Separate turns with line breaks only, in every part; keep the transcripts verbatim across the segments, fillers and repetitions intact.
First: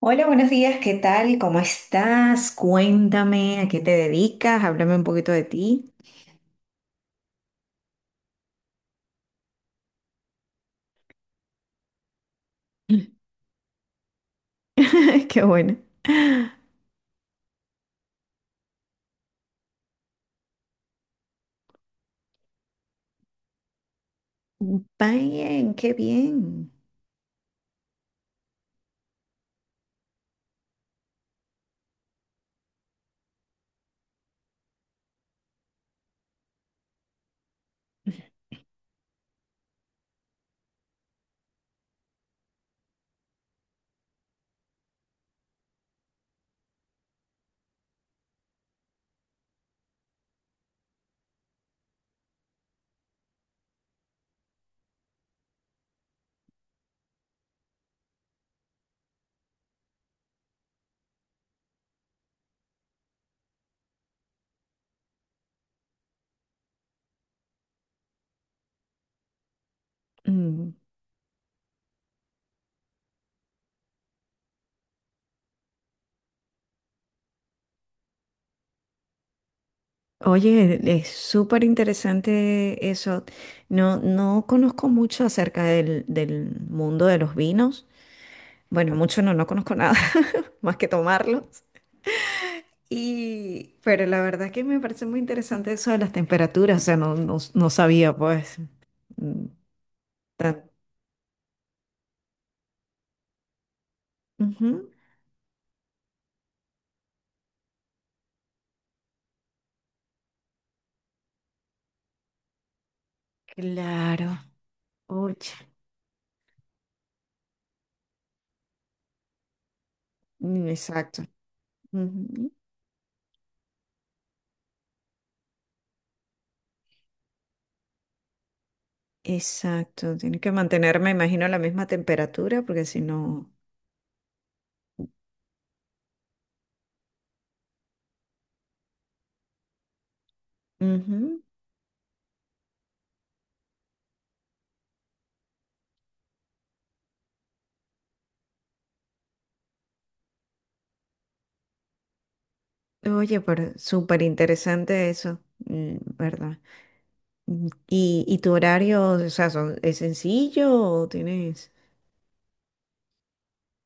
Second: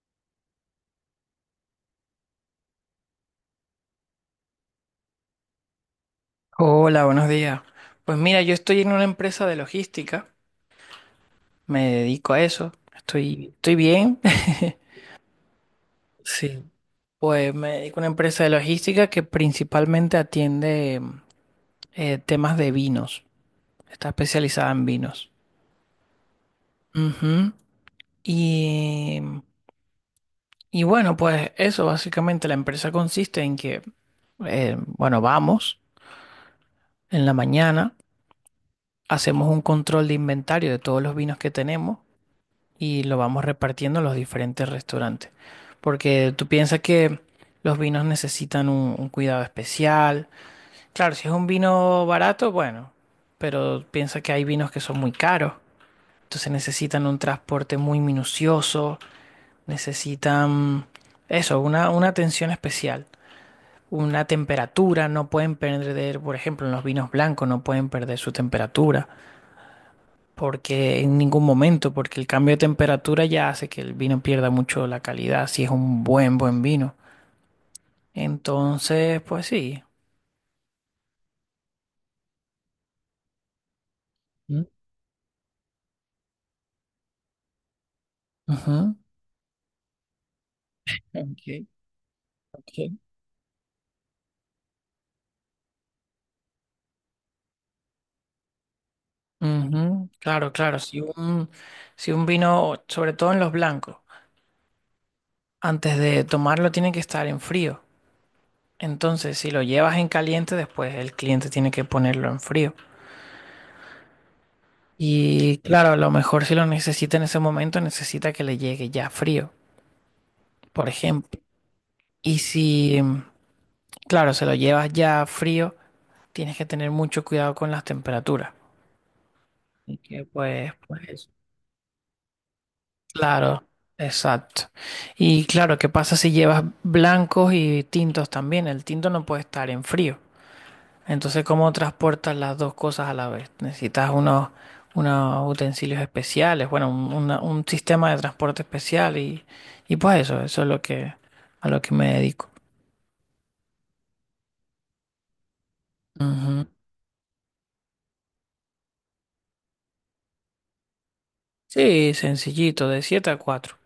Hola, buenos días, ¿qué tal? ¿Cómo estás? Cuéntame, ¿a qué te dedicas? Háblame un poquito de ti.
Hola, buenos días. Pues mira, yo estoy en una empresa de logística, me dedico a eso, estoy, estoy bien.
Qué bueno.
Sí, pues me dedico a una empresa de logística que principalmente atiende eh, temas de vinos, está especializada en vinos.
Bien, qué bien.
Ujú. Y, y bueno, pues eso, básicamente la empresa consiste en que, eh, bueno, vamos en la mañana, hacemos un control de inventario de todos los vinos que tenemos y lo vamos repartiendo a los diferentes restaurantes. Porque tú piensas que los vinos necesitan un, un cuidado especial. Claro, si es un vino barato, bueno, pero piensa que hay vinos que son muy caros. Entonces necesitan un transporte muy minucioso, necesitan eso, una, una atención especial. Una temperatura, no pueden perder, por ejemplo, en los vinos blancos no pueden perder su temperatura
Mm,
porque en ningún momento, porque el cambio de temperatura ya hace que el vino pierda mucho la calidad, si es un buen, buen vino. Entonces, pues sí.
Oye, es súper interesante eso. No, no
Mm.
conozco mucho acerca del, del mundo de los vinos. Bueno,
Ujú.
mucho no, no conozco nada más que tomarlos.
Ok, ok.
Y, pero la verdad que me parece muy interesante eso de las temperaturas. O sea, no, no, no sabía, pues, mm,
Ujú. Claro,
tan-
claro, si un, si un vino, sobre todo en los blancos,
Ujú.
antes de tomarlo tiene que estar en frío. Entonces, si lo llevas en caliente, después el cliente tiene que ponerlo en frío.
Claro. Oye,
Y claro, a lo mejor si lo necesita en ese momento, necesita que le llegue ya frío,
mm,
por
exacto.
ejemplo. Y
Ujú.
si, Claro, se lo llevas ya frío, tienes que tener mucho cuidado con las temperaturas. Y
Exacto.
que
Tiene que
pues,
mantenerme,
pues,
imagino, la misma temperatura porque si no...
claro, exacto. Y claro, ¿qué pasa si llevas blancos y tintos también? El tinto no puede estar en frío.
Ujú.
Entonces, ¿cómo transportas las dos cosas a la vez? Necesitas unos, unos utensilios especiales, bueno, un, una- un sistema de transporte especial y, y pues eso, eso es lo que, a lo que me dedico.
Oye, pero súper interesante eso, mm, ¿verdad?
Ujú.
Mm, ¿Y, y tu horario, o sea, son- es sencillo o tienes...
Sí, sencillito, de siete a cuatro.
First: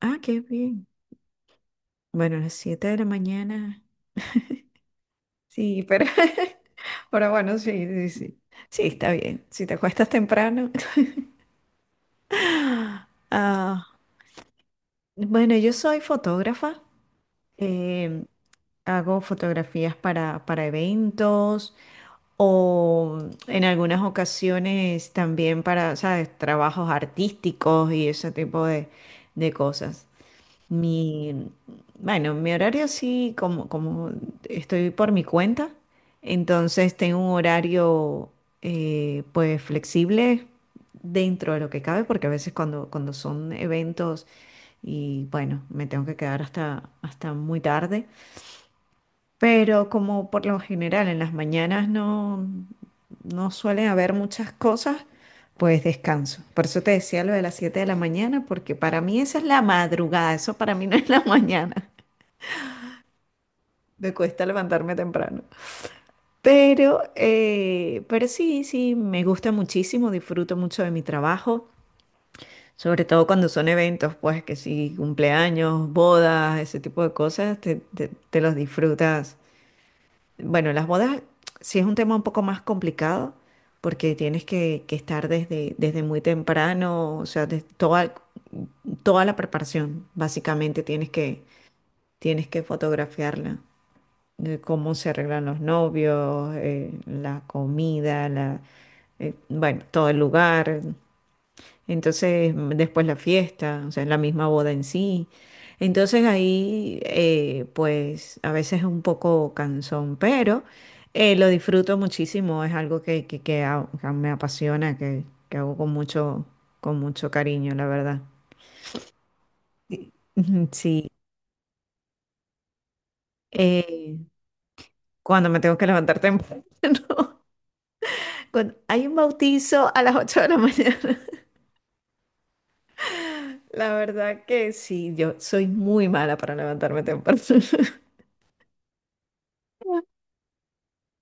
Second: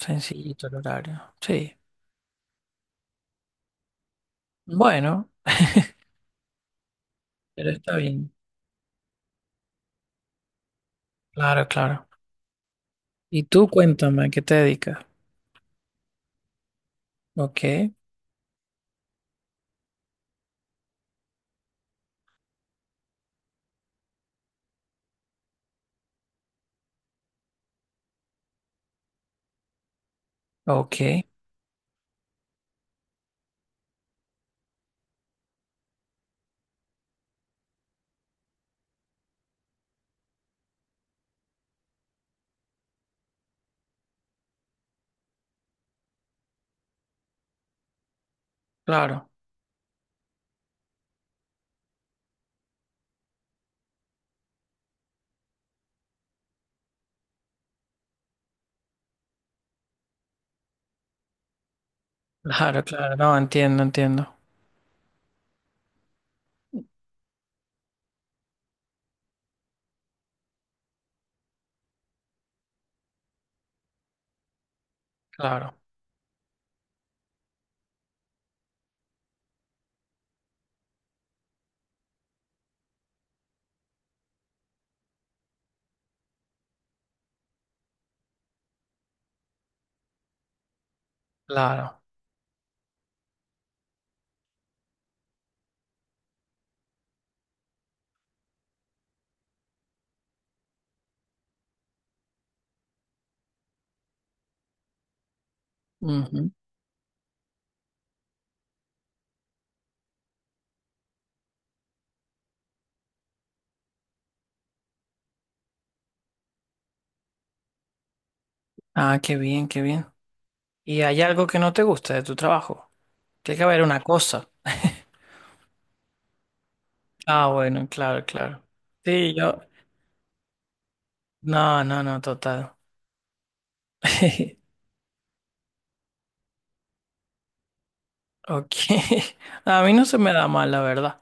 Ah, qué
el
bien.
horario. Sí.
Bueno, a las siete de la mañana.
Bueno,
Sí, pero... Pero bueno, sí,
pero está
sí,
bien.
sí. Sí, está bien. Si te acuestas temprano.
Claro, claro. Y tú
Ah.
cuéntame, ¿a qué te dedicas?
Bueno, yo soy fotógrafa,
Ok,
em, hago fotografías para, para eventos o en algunas ocasiones también para, ¿sabes? Trabajos artísticos y ese tipo de, de cosas.
ok.
Mi, bueno, mi horario sí, como, como estoy por mi cuenta, entonces tengo un horario eh, pues flexible dentro de lo que cabe, porque a veces cuando, cuando son eventos y bueno, me tengo que quedar hasta, hasta muy tarde,
Claro,
pero como por lo general en las mañanas no, no suelen haber muchas cosas, pues descanso. Por eso te decía lo de las siete de la mañana, porque para mí esa es la madrugada, eso para mí no es la mañana.
claro, claro. No, entiendo,
Me
entiendo.
cuesta levantarme temprano. Pero, eh, pero sí, sí, me gusta muchísimo, disfruto mucho de mi trabajo, sobre todo cuando son eventos, pues que sí,
Claro,
cumpleaños, bodas, ese tipo de cosas, te, te te los disfrutas. Bueno, las bodas sí es un tema un poco más complicado porque tienes que, que estar desde, desde muy temprano, o sea, de toda, toda la preparación, básicamente tienes que,
claro.
tienes que fotografiarla, de cómo se arreglan los novios, eh, la comida, la, eh, bueno, todo el lugar. Entonces, mm, después la fiesta, o sea, la misma boda en sí. Entonces
Ujú.
ahí, eh, pues a veces es un poco cansón, pero eh, lo disfruto muchísimo, es algo que, que, que ha- que me apasiona, que, que hago con mucho, con mucho cariño, la verdad.
Ah, qué bien, qué bien.
Ujú.
¿Y
Sí,
hay algo que no te gusta de tu trabajo? Tiene que haber una
eh,
cosa.
cuando me tengo que levantar temprano,
Ah, bueno, claro, claro.
cuando hay un
Sí, yo.
bautizo a las ocho de la mañana.
No, no, no, total.
La verdad que sí, yo soy muy mala para levantarme temprano.
Ok. A mí no se me da mal, la verdad.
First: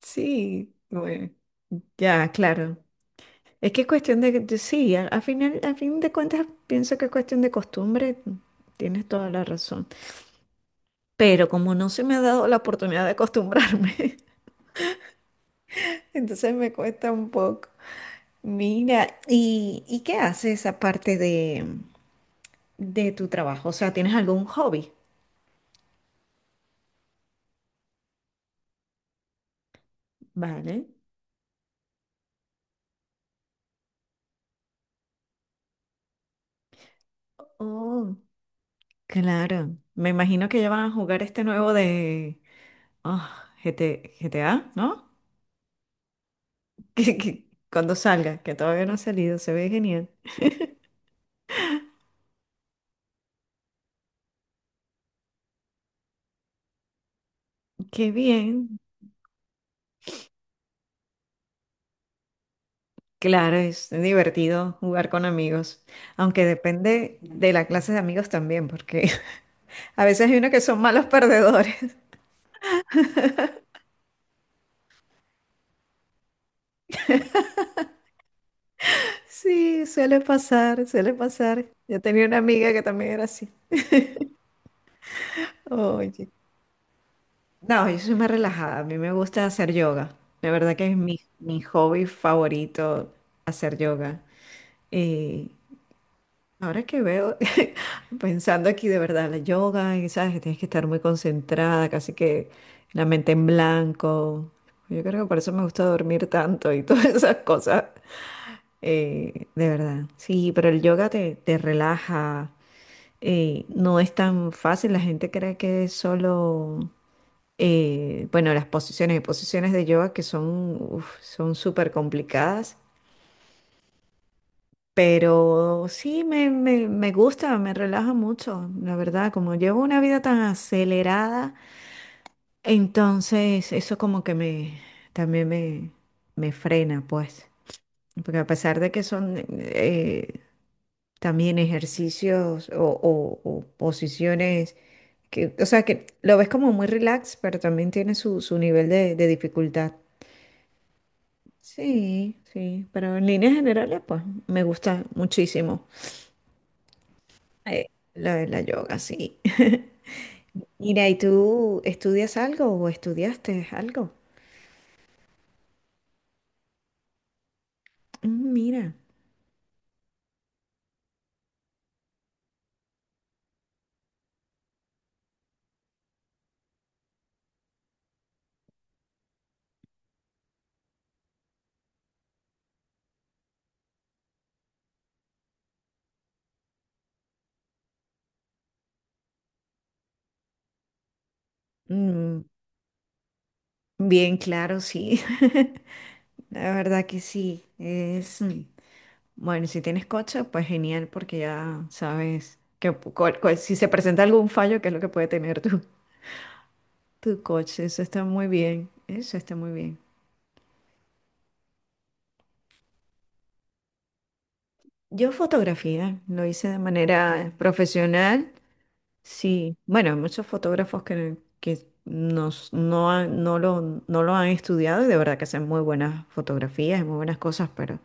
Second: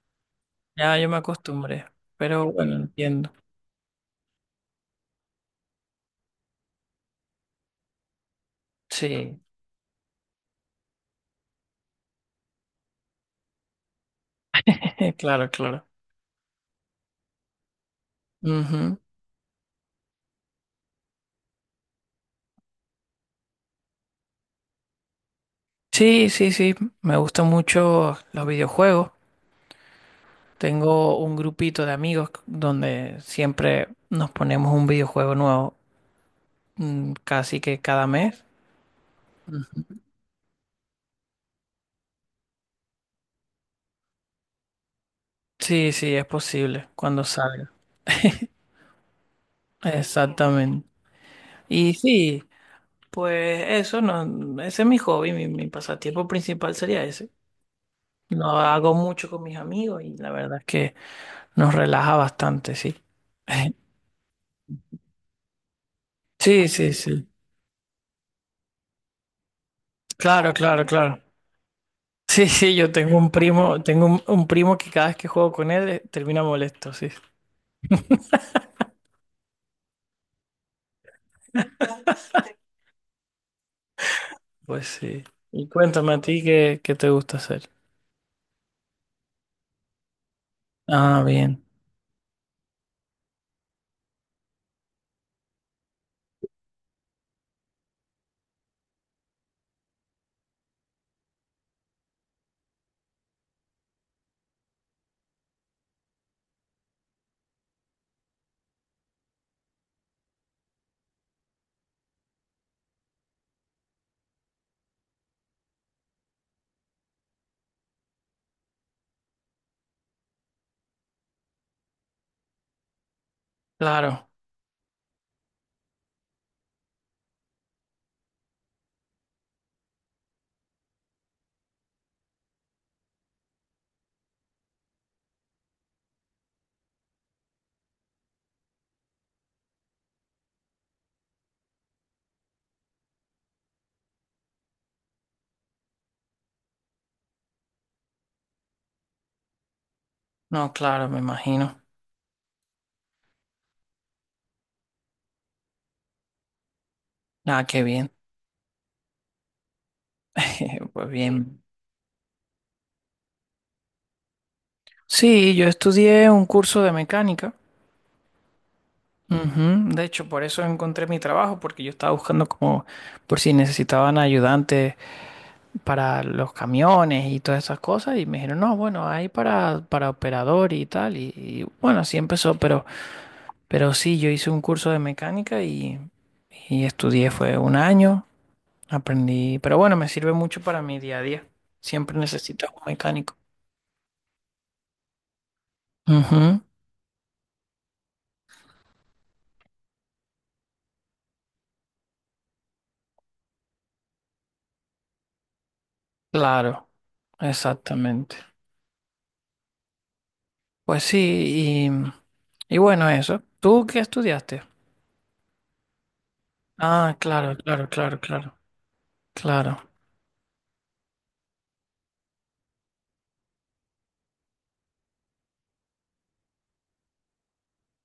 Sí,
Ya yo me
bueno.
acostumbré.
Ya,
Pero bueno,
claro.
entiendo.
Es que es cuestión de, de- sí, a, a final, a fin de cuentas pienso que es cuestión de costumbre, tienes toda
Sí.
la razón. Pero como no se me ha dado la oportunidad de acostumbrarme,
Claro, claro.
entonces me cuesta un poco.
Ujú.
Mira, ¿y, y qué haces aparte de, de tu trabajo? O sea, ¿tienes algún hobby?
Sí, sí, sí. Me gustan mucho los videojuegos.
Vale.
Tengo un grupito de amigos donde siempre nos ponemos un videojuego nuevo, mm, casi que cada
Oh,
mes.
claro.
Ujú.
Me imagino que ya van a jugar este nuevo de ah, GT G T A, ¿no?
Sí, sí, es posible
Que-
cuando
que-
salga.
cuando salga, que todavía no ha salido, se ve genial.
Exactamente. Y sí, pues eso no, ese es mi hobby, mi, mi pasatiempo principal sería ese.
Qué
Lo
bien.
hago mucho con mis amigos y la verdad es que nos relaja bastante, sí.
Claro, es divertido jugar con amigos, aunque
Sí, sí,
depende
sí.
de la clase de amigos también, porque a veces hay unos
Claro,
que son
claro,
malos
claro.
perdedores.
Sí, sí, yo tengo un primo, tengo un, un primo que cada vez que juego con él eh, termina molesto, sí.
Sí, suele pasar, suele pasar. Yo tenía una amiga que también era así.
Pues sí. Y cuéntame a
Oye.
ti qué, qué te gusta hacer.
No, yo soy más relajada. A mí me gusta hacer yoga. La verdad que es mi,
Ah,
mi
bien.
hobby favorito, hacer yoga. Eh, Ahora que veo, pensando aquí de verdad, la yoga, y sabes que tienes que estar muy concentrada, casi que la mente en blanco. Yo creo que por eso me gusta dormir tanto y todas esas cosas. Eh, de verdad. Sí, pero el yoga te, te relaja. Eh, no es tan fácil. La gente cree que es solo, eh, bueno, las posiciones y posiciones de yoga que son, uf, son súper complicadas.
Claro.
Pero sí, me, me, me gusta, me relaja mucho, la verdad, como llevo una vida tan acelerada, entonces eso como que me, también me, me frena, pues, porque a pesar de que son eh, también ejercicios o, o- o posiciones, que, o sea, que lo ves como muy relax, pero también tiene su, su nivel de, de dificultad.
No, claro, me imagino.
Sí, sí, pero en líneas generales, pues, me gusta muchísimo.
Ah, qué
Eh,
bien.
lo de la yoga, sí. Mira,
Pues
¿y
bien.
tú estudias algo o estudiaste algo?
Sí, yo estudié un curso de mecánica.
Mm. Mira,
Ujú. De hecho, por eso encontré mi trabajo, porque yo estaba buscando como por si necesitaban ayudantes para los camiones y todas esas cosas y me dijeron, no, bueno, hay para, para operador y tal y, y bueno, así empezó, pero, pero sí, yo hice un curso de mecánica y, y estudié, fue un año, aprendí, pero bueno, me sirve mucho para mi día a día, siempre
Mm,
necesito un mecánico.
bien claro, sí.
Ujú,
La verdad que sí. Es mm, bueno, si tienes coche, pues genial, porque ya sabes que pu- cuál- cuál- si se presenta algún fallo, ¿qué es lo que puede tener tu,
claro,
tu coche? Eso está
exactamente.
muy bien. Eso está muy bien.
Pues sí, y, y bueno, eso. ¿Tú qué estudiaste?
Yo fotografía, lo hice de
Ah,
manera
claro, claro, claro,
profesional.
claro,
Sí,
claro,
bueno, hay muchos fotógrafos que, que nos, no, han- no lo, no lo han estudiado y de verdad que hacen muy buenas fotografías y muy buenas cosas, pero,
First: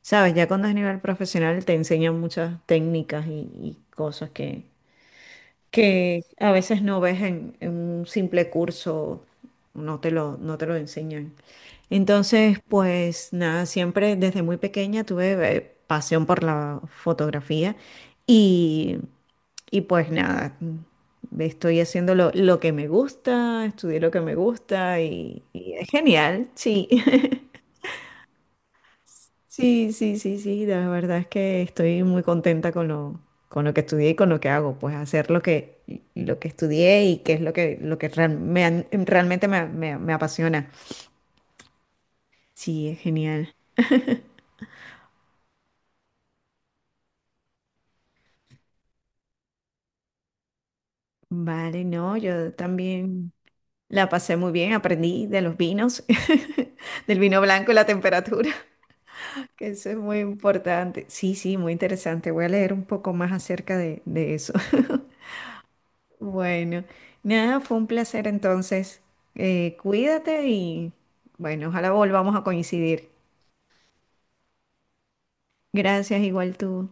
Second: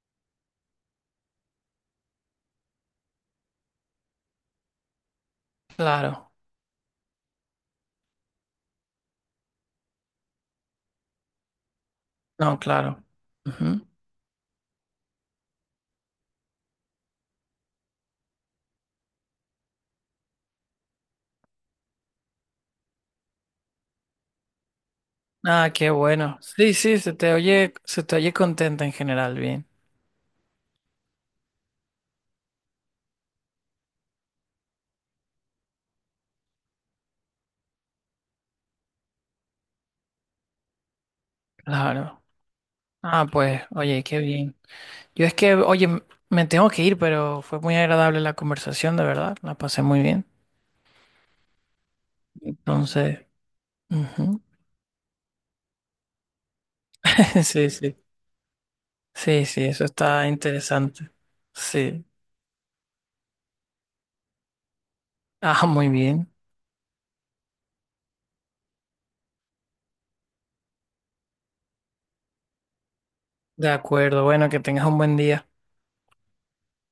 sabes, ya cuando es nivel profesional te enseñan muchas técnicas y, y cosas que, que
claro,
a veces no ves en, en un simple curso, no te lo, no te lo enseñan. Entonces,
no, claro.
pues nada,
Ujú.
siempre desde muy pequeña tuve eh, pasión por la fotografía y, y pues nada, mm, estoy haciendo lo, lo que me gusta, estudié lo que me gusta y,
Ah,
y es
qué bueno.
genial,
Sí,
sí.
sí, se te oye, se te oye contenta en general, bien.
Sí, sí, sí, sí, la verdad es que estoy muy contenta con lo, con lo que estudié y con lo que hago, pues hacer lo que, lo que estudié y que es lo que, lo que real- me han- realmente me, me- me apasiona.
Claro.
Sí, es
Ah,
genial.
pues, oye, qué bien. Yo es que, oye, m- me tengo que ir, pero fue muy agradable la conversación, de verdad. La pasé muy bien.
Vale, no, yo
Entonces,
también la pasé
ujú.
muy bien, aprendí de los vinos, del vino blanco
Sí,
y la
sí.
temperatura,
Sí, sí,
que
eso
eso es muy
está
importante.
interesante.
Sí, sí, muy
Sí.
interesante. Voy a leer un poco más acerca de, de eso.
Ah, muy bien.
Bueno, nada, fue un placer entonces. Eh, cuídate y bueno, ojalá volvamos a coincidir.
De acuerdo. Bueno, que tengas un buen día.
Gracias, igual tú.